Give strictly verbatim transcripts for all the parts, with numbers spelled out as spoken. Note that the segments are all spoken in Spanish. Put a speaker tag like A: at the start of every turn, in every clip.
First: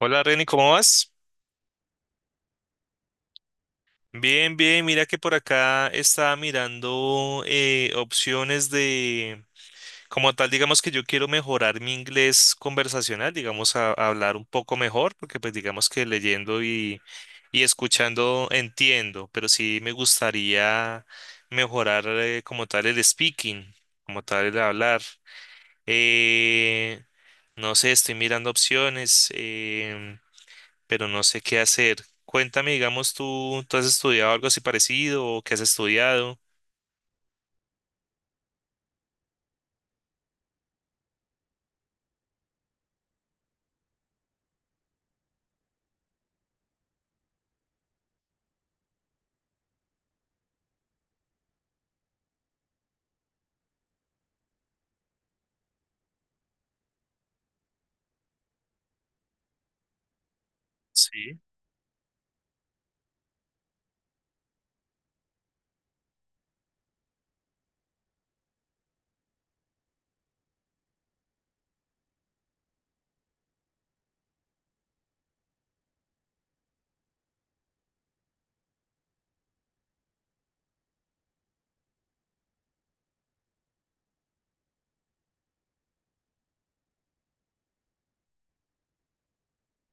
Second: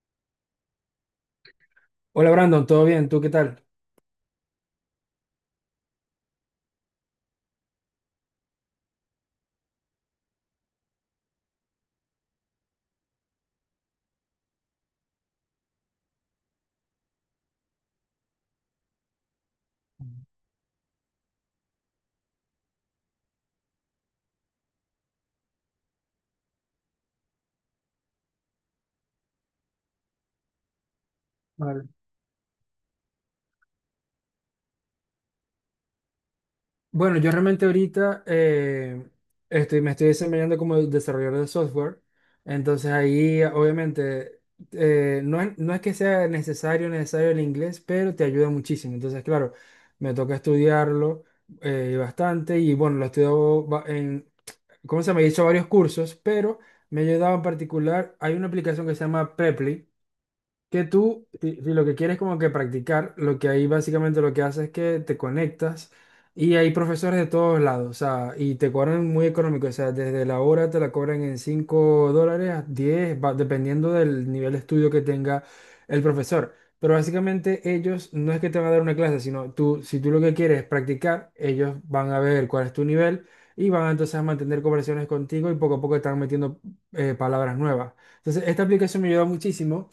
A: Hola Reni, ¿cómo vas?
B: Hola Brandon, ¿todo bien? ¿Tú qué tal?
A: Bien, bien, mira que por acá estaba mirando eh, opciones de, como tal, digamos que yo quiero mejorar mi inglés conversacional, digamos, a, a hablar un poco mejor, porque pues digamos que leyendo y, y escuchando entiendo, pero sí me gustaría mejorar eh, como tal el speaking, como tal el hablar. Eh, no sé, estoy mirando opciones. Em, pero no sé qué
B: Vale.
A: hacer. Cuéntame, digamos, ¿tú, tú has estudiado algo así parecido o qué has estudiado?
B: Bueno, yo realmente ahorita eh, estoy, me estoy desempeñando como desarrollador de software, entonces ahí obviamente eh, no es, no es que sea necesario, necesario el inglés, pero te ayuda muchísimo. Entonces, claro, me toca estudiarlo eh, bastante y bueno, lo estudio ba- en, ¿cómo se llama? He hecho varios cursos, pero me ha ayudado en particular, hay una aplicación que se llama Preply, que tú,
A: Sí,
B: si, si lo que quieres como que practicar, lo que ahí básicamente lo que hace es que te conectas y hay profesores de todos lados, o sea, y te cobran muy económico, o sea, desde la hora te la cobran en cinco dólares a diez va, dependiendo del nivel de estudio que tenga el profesor. Pero básicamente ellos no es que te van a dar una clase, sino tú, si tú lo que quieres es practicar, ellos van a ver cuál es tu nivel y van entonces a mantener conversaciones contigo y poco a poco están metiendo eh, palabras nuevas. Entonces, esta aplicación me ayuda muchísimo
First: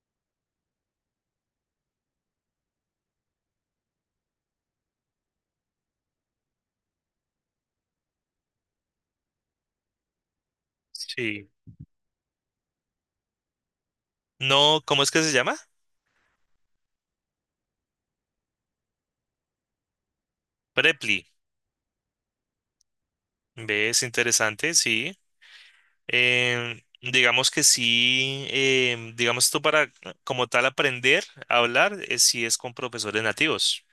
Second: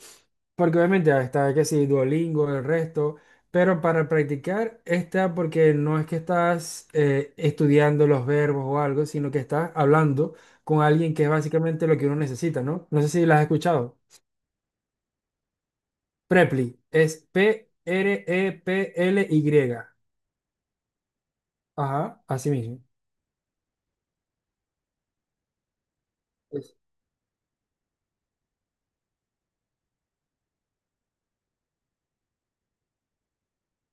B: porque obviamente ah, está que sí, Duolingo, el resto, pero para practicar está porque no es que estás eh, estudiando los verbos o algo, sino que estás hablando con alguien que es
A: sí.
B: básicamente lo que uno necesita, ¿no? No sé si las has escuchado.
A: No, ¿cómo es que se llama?
B: Preply, es P R E P L Y.
A: Preply.
B: Ajá, así mismo.
A: ¿Ves? Interesante, sí. Em, digamos que sí, em, digamos tú para como tal aprender a hablar, eh, sí es con profesores nativos.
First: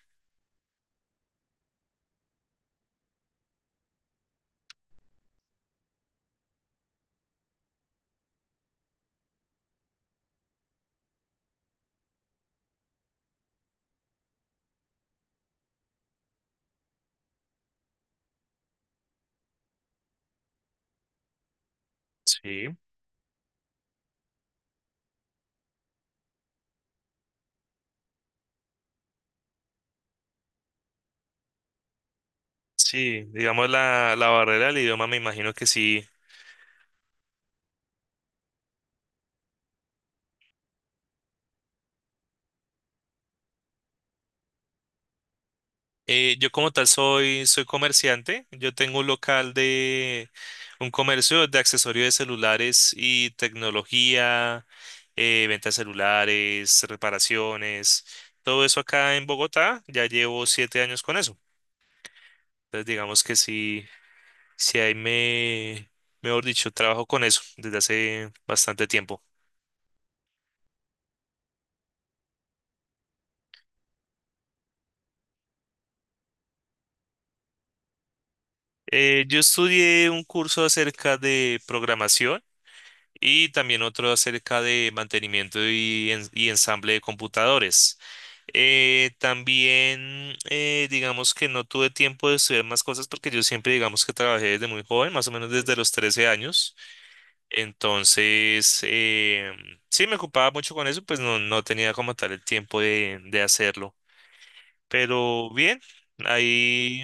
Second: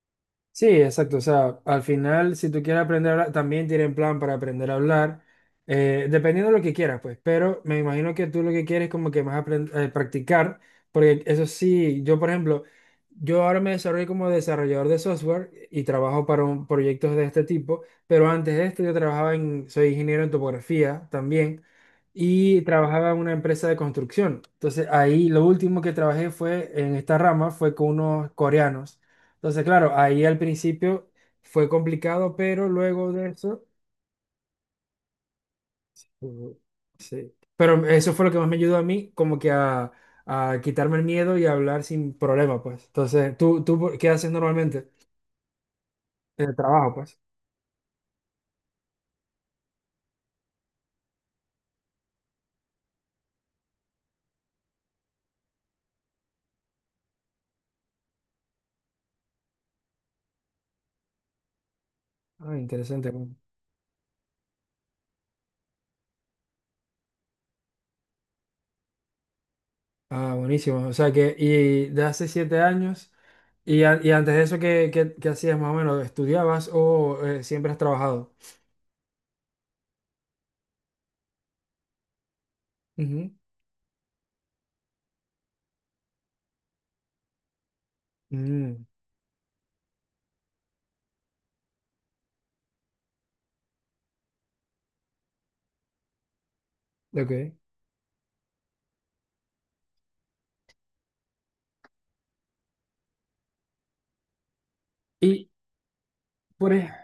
B: Sí, exacto. O sea, al final, si tú quieres aprender a hablar, también tienen plan para aprender a hablar, eh, dependiendo de lo que quieras, pues. Pero me imagino que tú lo que quieres es como que más aprend- eh, practicar, porque eso sí, yo, por ejemplo, yo ahora me desarrollo como desarrollador de software y trabajo para un, proyectos de este tipo, pero antes de esto yo trabajaba en, soy ingeniero en topografía también y
A: Sí.
B: trabajaba en una empresa de construcción. Entonces, ahí lo último que trabajé fue en esta rama, fue con unos coreanos. Entonces, claro, ahí al principio fue complicado, pero luego
A: Sí,
B: de eso,
A: digamos la, la barrera del idioma me imagino que sí.
B: uh, sí. Pero eso fue lo que más me ayudó a mí, como que a, a quitarme el miedo y a hablar sin problema, pues. Entonces, ¿tú, tú qué haces normalmente?
A: Eh,
B: En
A: yo
B: el
A: como tal
B: trabajo, pues.
A: soy, soy comerciante. Yo tengo un local de un comercio de accesorios de celulares y tecnología, eh, ventas de celulares, reparaciones, todo eso acá en Bogotá. Ya llevo siete años con eso.
B: Ah,
A: Entonces
B: interesante.
A: digamos
B: bueno.
A: que sí, sí ahí me, mejor dicho, trabajo con eso desde hace bastante tiempo.
B: Ah, buenísimo. O sea que, y de hace siete años, y, a- y antes de eso, ¿qué, qué- qué hacías más o menos? ¿Estudiabas o eh, siempre has trabajado?
A: Eh, yo estudié un curso acerca de programación
B: Ujú.
A: y también otro acerca de mantenimiento y, en- y ensamble de computadores.
B: Mm,
A: Eh, también, eh, digamos que no tuve tiempo de estudiar más cosas porque yo siempre, digamos que trabajé desde muy joven, más o menos desde los trece años.
B: ok.
A: Entonces, eh, sí, me ocupaba mucho con eso, pues no, no tenía como tal el tiempo de, de hacerlo. Pero
B: Y
A: bien,
B: por, ej-
A: ahí,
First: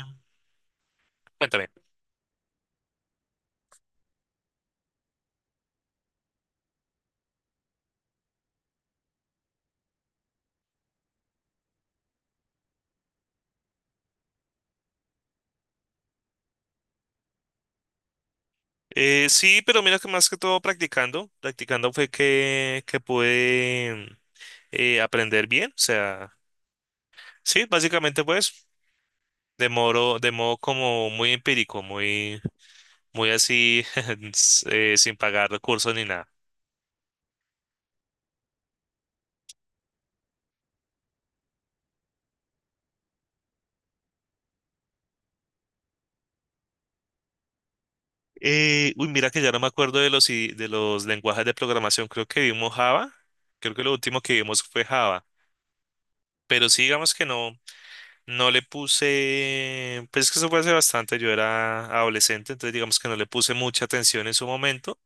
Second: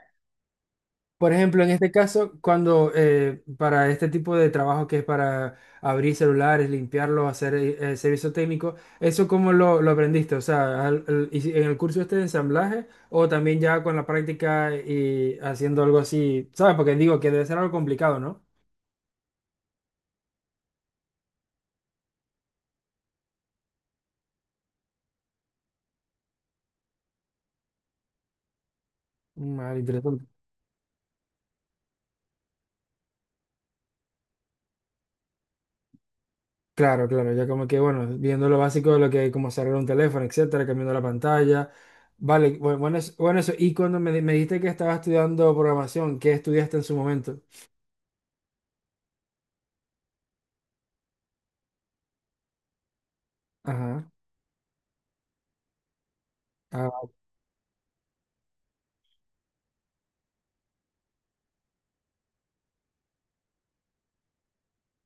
B: por ejemplo,
A: cuéntame.
B: en este caso, cuando eh, para este tipo de trabajo que es para abrir celulares, limpiarlos, hacer eh, eh, servicio técnico, ¿eso cómo lo, lo aprendiste? O sea, al- al- y si- ¿en el curso este de ensamblaje o también ya con la práctica y haciendo algo así? ¿Sabes? Porque digo que debe ser algo complicado, ¿no?
A: Eh, sí, pero mira que más que todo practicando, practicando fue que, que pude eh, aprender bien. O sea, sí, básicamente pues de
B: Mal
A: modo,
B: interesante.
A: de modo como muy empírico, muy, muy así, s- eh, sin pagar recursos ni nada.
B: Claro, claro, ya como que, bueno, viendo lo básico de lo que, hay, como cerrar un teléfono, etcétera, cambiando la pantalla. Vale, bu- bueno, eso- bueno, eso. Y cuando me, di- me dijiste que estabas estudiando programación, ¿qué estudiaste en su momento?
A: Eh, uy, mira que ya no me acuerdo de los, i- de los lenguajes de programación. Creo que vimos Java. Creo que lo
B: Ajá.
A: último que vimos fue Java. Pero sí,
B: Ah,
A: digamos que no, no le puse, pues es que eso fue hace bastante, yo era adolescente, entonces digamos que no le puse mucha atención en su momento.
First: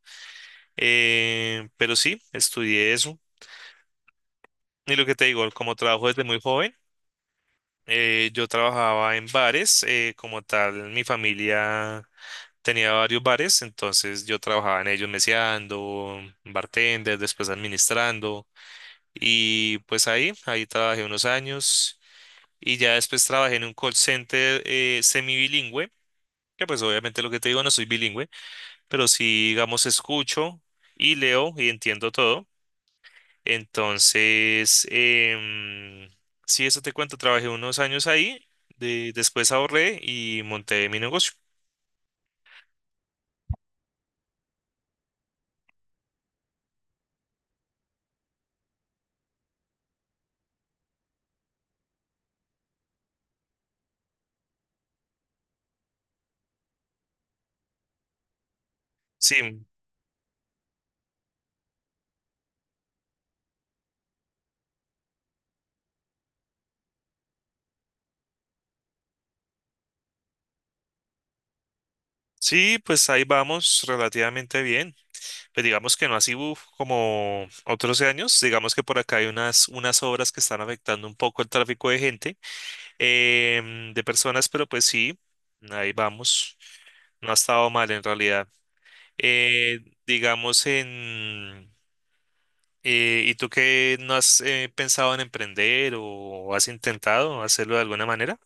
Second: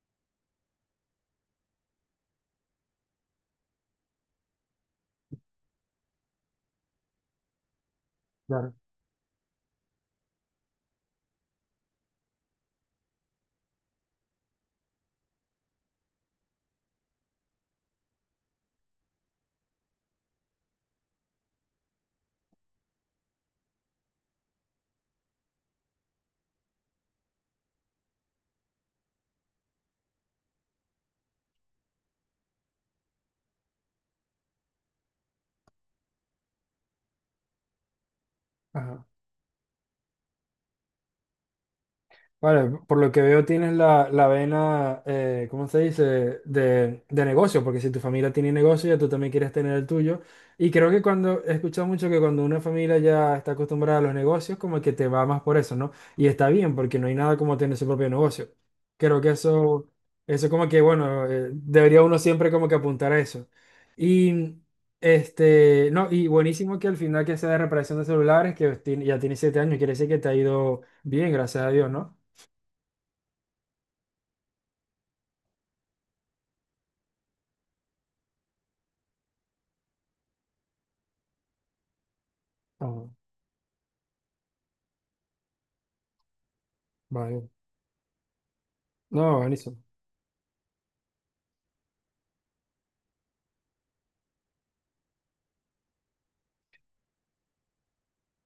A: Eh, pero sí, estudié eso. Y lo que te digo, como trabajo desde muy joven, Eh, yo
B: claro.
A: trabajaba en bares, eh, como tal, mi familia tenía varios bares, entonces yo trabajaba en ellos meseando, bartender, después administrando, y pues ahí, ahí trabajé unos años, y ya después trabajé en un call center eh, semibilingüe, que pues obviamente lo que te digo no soy bilingüe, pero sí, digamos, escucho y leo y entiendo todo. Entonces, em, sí, eso te cuento, trabajé unos años ahí,
B: Ajá.
A: de- después ahorré y monté mi negocio.
B: Vale, por lo que veo tienes la, la vena, eh, ¿cómo se dice? De, de negocio, porque si tu familia tiene negocio, ya tú también quieres tener el tuyo. Y creo que cuando, he escuchado mucho que cuando una familia ya está acostumbrada a los negocios, como que te va más por eso, ¿no? Y está bien, porque no hay nada como tener su propio negocio. Creo que
A: Sí,
B: eso, eso como que, bueno, eh, debería uno siempre como que apuntar a eso. Y, este, no, y buenísimo que al final que sea de reparación de celulares, que tiene- ya tiene siete años, quiere decir que te ha ido bien, gracias a Dios, ¿no?
A: sí, pues ahí vamos relativamente bien. Pues digamos que no así uf, como otros años, digamos que por acá hay unas, unas obras que están afectando un poco el tráfico de gente,
B: Ah,
A: em, de personas, pero pues sí, ahí vamos. No ha
B: vale.
A: estado mal en realidad.
B: No, buenísimo.
A: Eh, digamos en... Eh, ¿y tú qué no has eh, pensado en emprender o has intentado hacerlo de alguna manera?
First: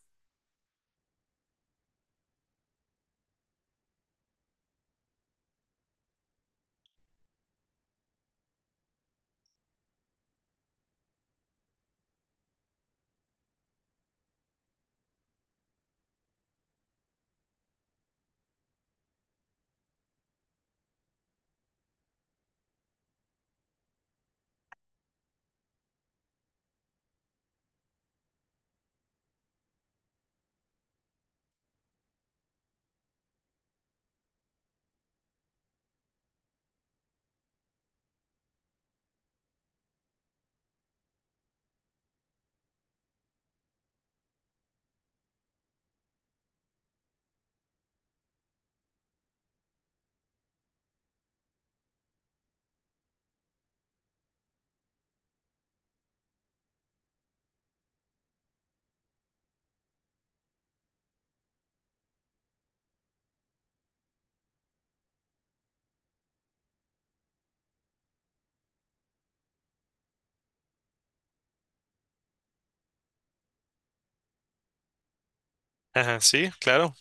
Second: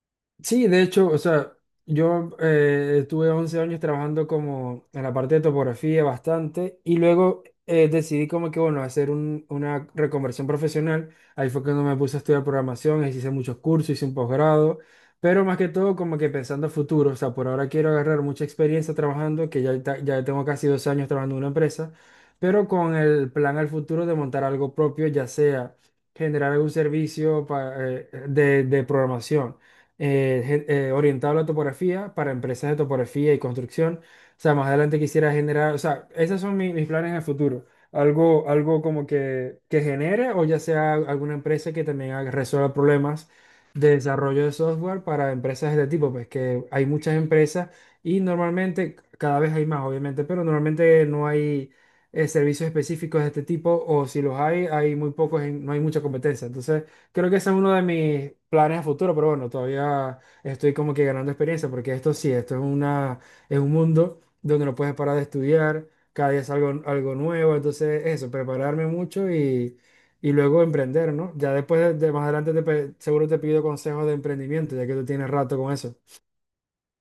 B: Sí, de hecho, o sea, yo eh, estuve once años trabajando como en la parte de topografía bastante y luego eh, decidí como que, bueno, hacer un- una reconversión profesional. Ahí fue cuando me puse a estudiar programación, ahí sí hice muchos cursos, hice un posgrado, pero más que todo como que pensando a futuro, o sea, por ahora quiero agarrar mucha experiencia trabajando, que ya, ta- ya tengo casi dos años trabajando en una empresa, pero con el plan al futuro de montar algo propio, ya sea generar algún servicio pa- eh, de de programación eh, gen- eh, orientado a la topografía para empresas de topografía y construcción. O sea, más adelante quisiera generar, o sea, esos son mi- mis planes en el futuro. Algo, algo como que, que, genere o ya sea alguna empresa que también haga- resuelva problemas de desarrollo de software para empresas de este tipo, pues que hay muchas empresas y normalmente cada vez hay más, obviamente, pero normalmente no hay eh, servicios específicos de este tipo o si los hay, hay muy pocos, en- no hay mucha competencia. Entonces, Creo que ese es uno de mis planes a futuro, pero bueno, todavía estoy como que ganando experiencia, porque esto sí, esto es una, es un mundo donde no puedes parar de estudiar, cada día es algo, algo nuevo, entonces eso, prepararme mucho y, y luego emprender, ¿no? Ya después de, de más adelante te pe- seguro te pido consejos de emprendimiento, ya que tú tienes rato con eso.
A: Ajá, sí, claro.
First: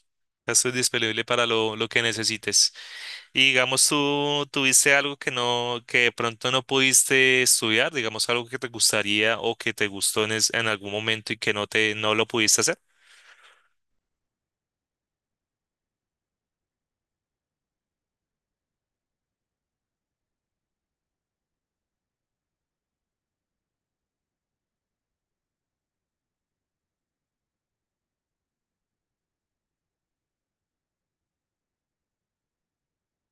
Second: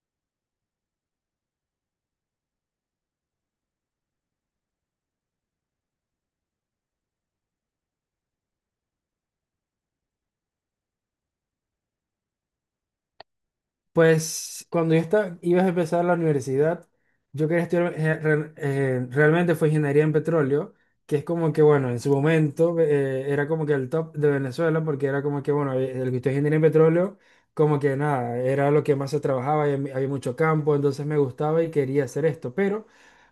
A: Esto es disponible para lo, lo que necesites. Y digamos, tú tuviste algo que no, que de pronto no pudiste estudiar, digamos, algo que te gustaría o que te gustó en, es- en algún momento y que no te, no lo pudiste hacer.
B: Pues cuando yo estaba, ibas a empezar la universidad, yo quería estudiar, eh, re- eh, realmente fue ingeniería en petróleo, que es como que, bueno, en su momento eh, era como que el top de Venezuela, porque era como que, bueno, eh, el que estudia ingeniería en petróleo, como que nada, era lo que más se trabajaba, y había había mucho campo, entonces me gustaba y quería hacer esto, pero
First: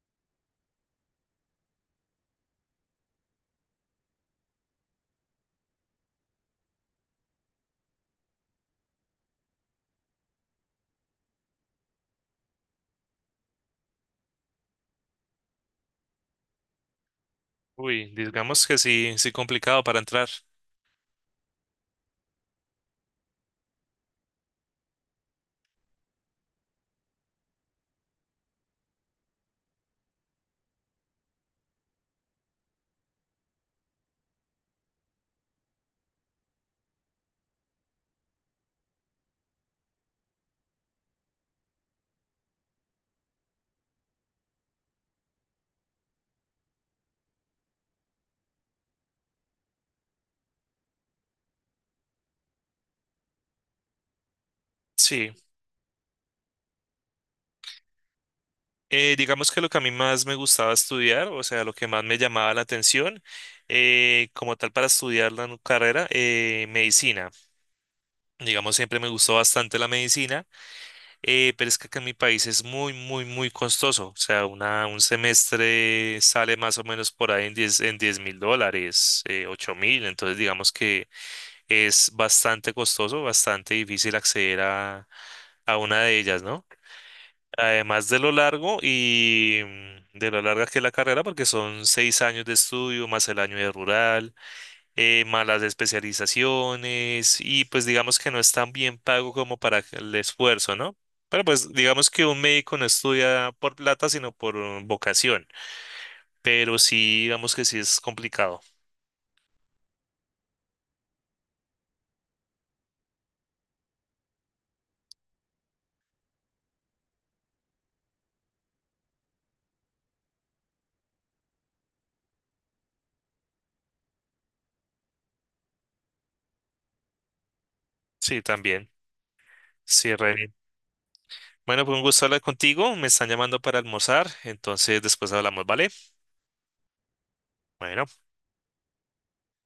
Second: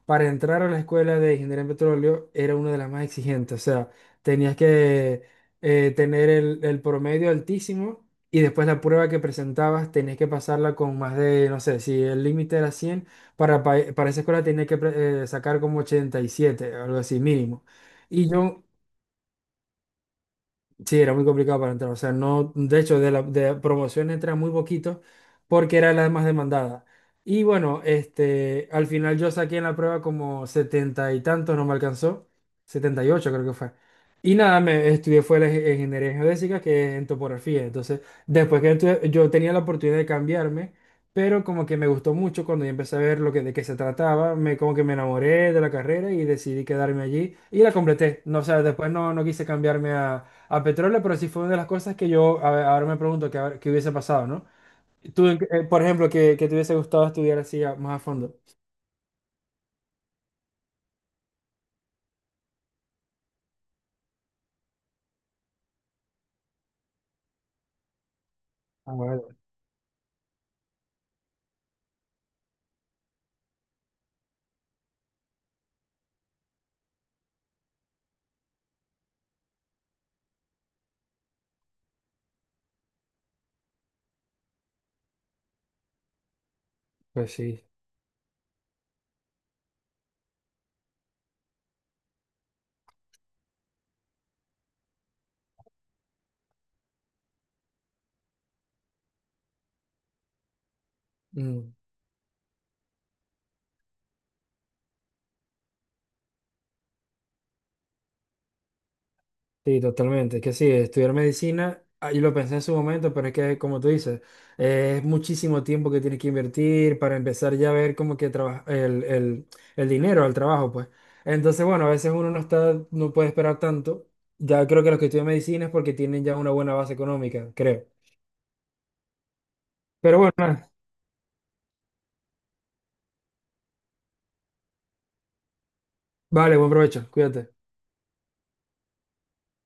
B: para entrar a la escuela de ingeniería en petróleo era una de las más exigentes, o sea, tenías que eh, tener el el promedio altísimo y después la prueba que presentabas tenés que pasarla con más de, no sé, si el límite era cien para, pa- para esa escuela tenés que pre- eh, sacar como ochenta y siete algo así mínimo.
A: Uy,
B: Y yo
A: digamos que sí, sí complicado para entrar.
B: Sí, era muy complicado para entrar. O sea, no, de hecho, de la de promoción entra muy poquito porque era la más demandada. Y bueno, este, al final yo saqué en la prueba como setenta y tantos, no me alcanzó. setenta y ocho creo que fue. Y nada, me estudié fue la ing- ingeniería geodésica, que es en topografía. Entonces, después que estudié- yo tenía la oportunidad de cambiarme, pero como que me gustó mucho cuando yo empecé a ver lo que, de qué se trataba, me, como que me enamoré de la carrera y decidí quedarme allí y la completé. No, o sea, después no, no quise cambiarme a petróleo, pero sí fue una de las cosas que yo a ver, ahora me pregunto qué habrá- qué hubiese pasado, ¿no? Tú,
A: Sí.
B: en eh, por ejemplo, que, que te hubiese gustado estudiar así a- más a fondo.
A: Eh, digamos que lo que a mí más me gustaba estudiar, o sea, lo que más me llamaba la atención, eh, como tal para estudiar la nu- carrera, eh, medicina. Digamos,
B: Ah,
A: siempre me
B: bueno,
A: gustó bastante la medicina, eh, pero es que acá en mi país es muy, muy, muy costoso. O sea, una, un semestre sale más o menos por ahí en diez en diez mil dólares, eh, 8 mil. Entonces, digamos que es bastante costoso, bastante difícil acceder a, a una de ellas, ¿no?
B: pues sí.
A: Además de lo largo y mm, de lo larga que es la carrera, porque son seis años de estudio, más el año de rural, eh, más las especializaciones, y pues digamos que no es tan bien pago como para el esfuerzo, ¿no? Pero
B: Mm,
A: pues digamos que un médico no estudia por plata, sino por mm, vocación, pero sí, digamos que sí es complicado.
B: sí, totalmente. Que sí, estudiar medicina, ah, yo lo pensé en su momento, pero es que, como tú dices, eh, es muchísimo tiempo que tienes que invertir para empezar ya a ver como que traba- el, el, el dinero al trabajo, pues. Entonces, bueno, a veces uno no está, no puede esperar tanto. Ya creo que los que estudian medicina es porque tienen ya una buena base económica, creo.
A: Sí, también. Sí,
B: Pero
A: re
B: bueno.
A: bien. Bueno, pues un gusto hablar contigo. Me están llamando para almorzar, entonces después hablamos, ¿vale?
B: Vale, buen provecho, cuídate.
A: Bueno.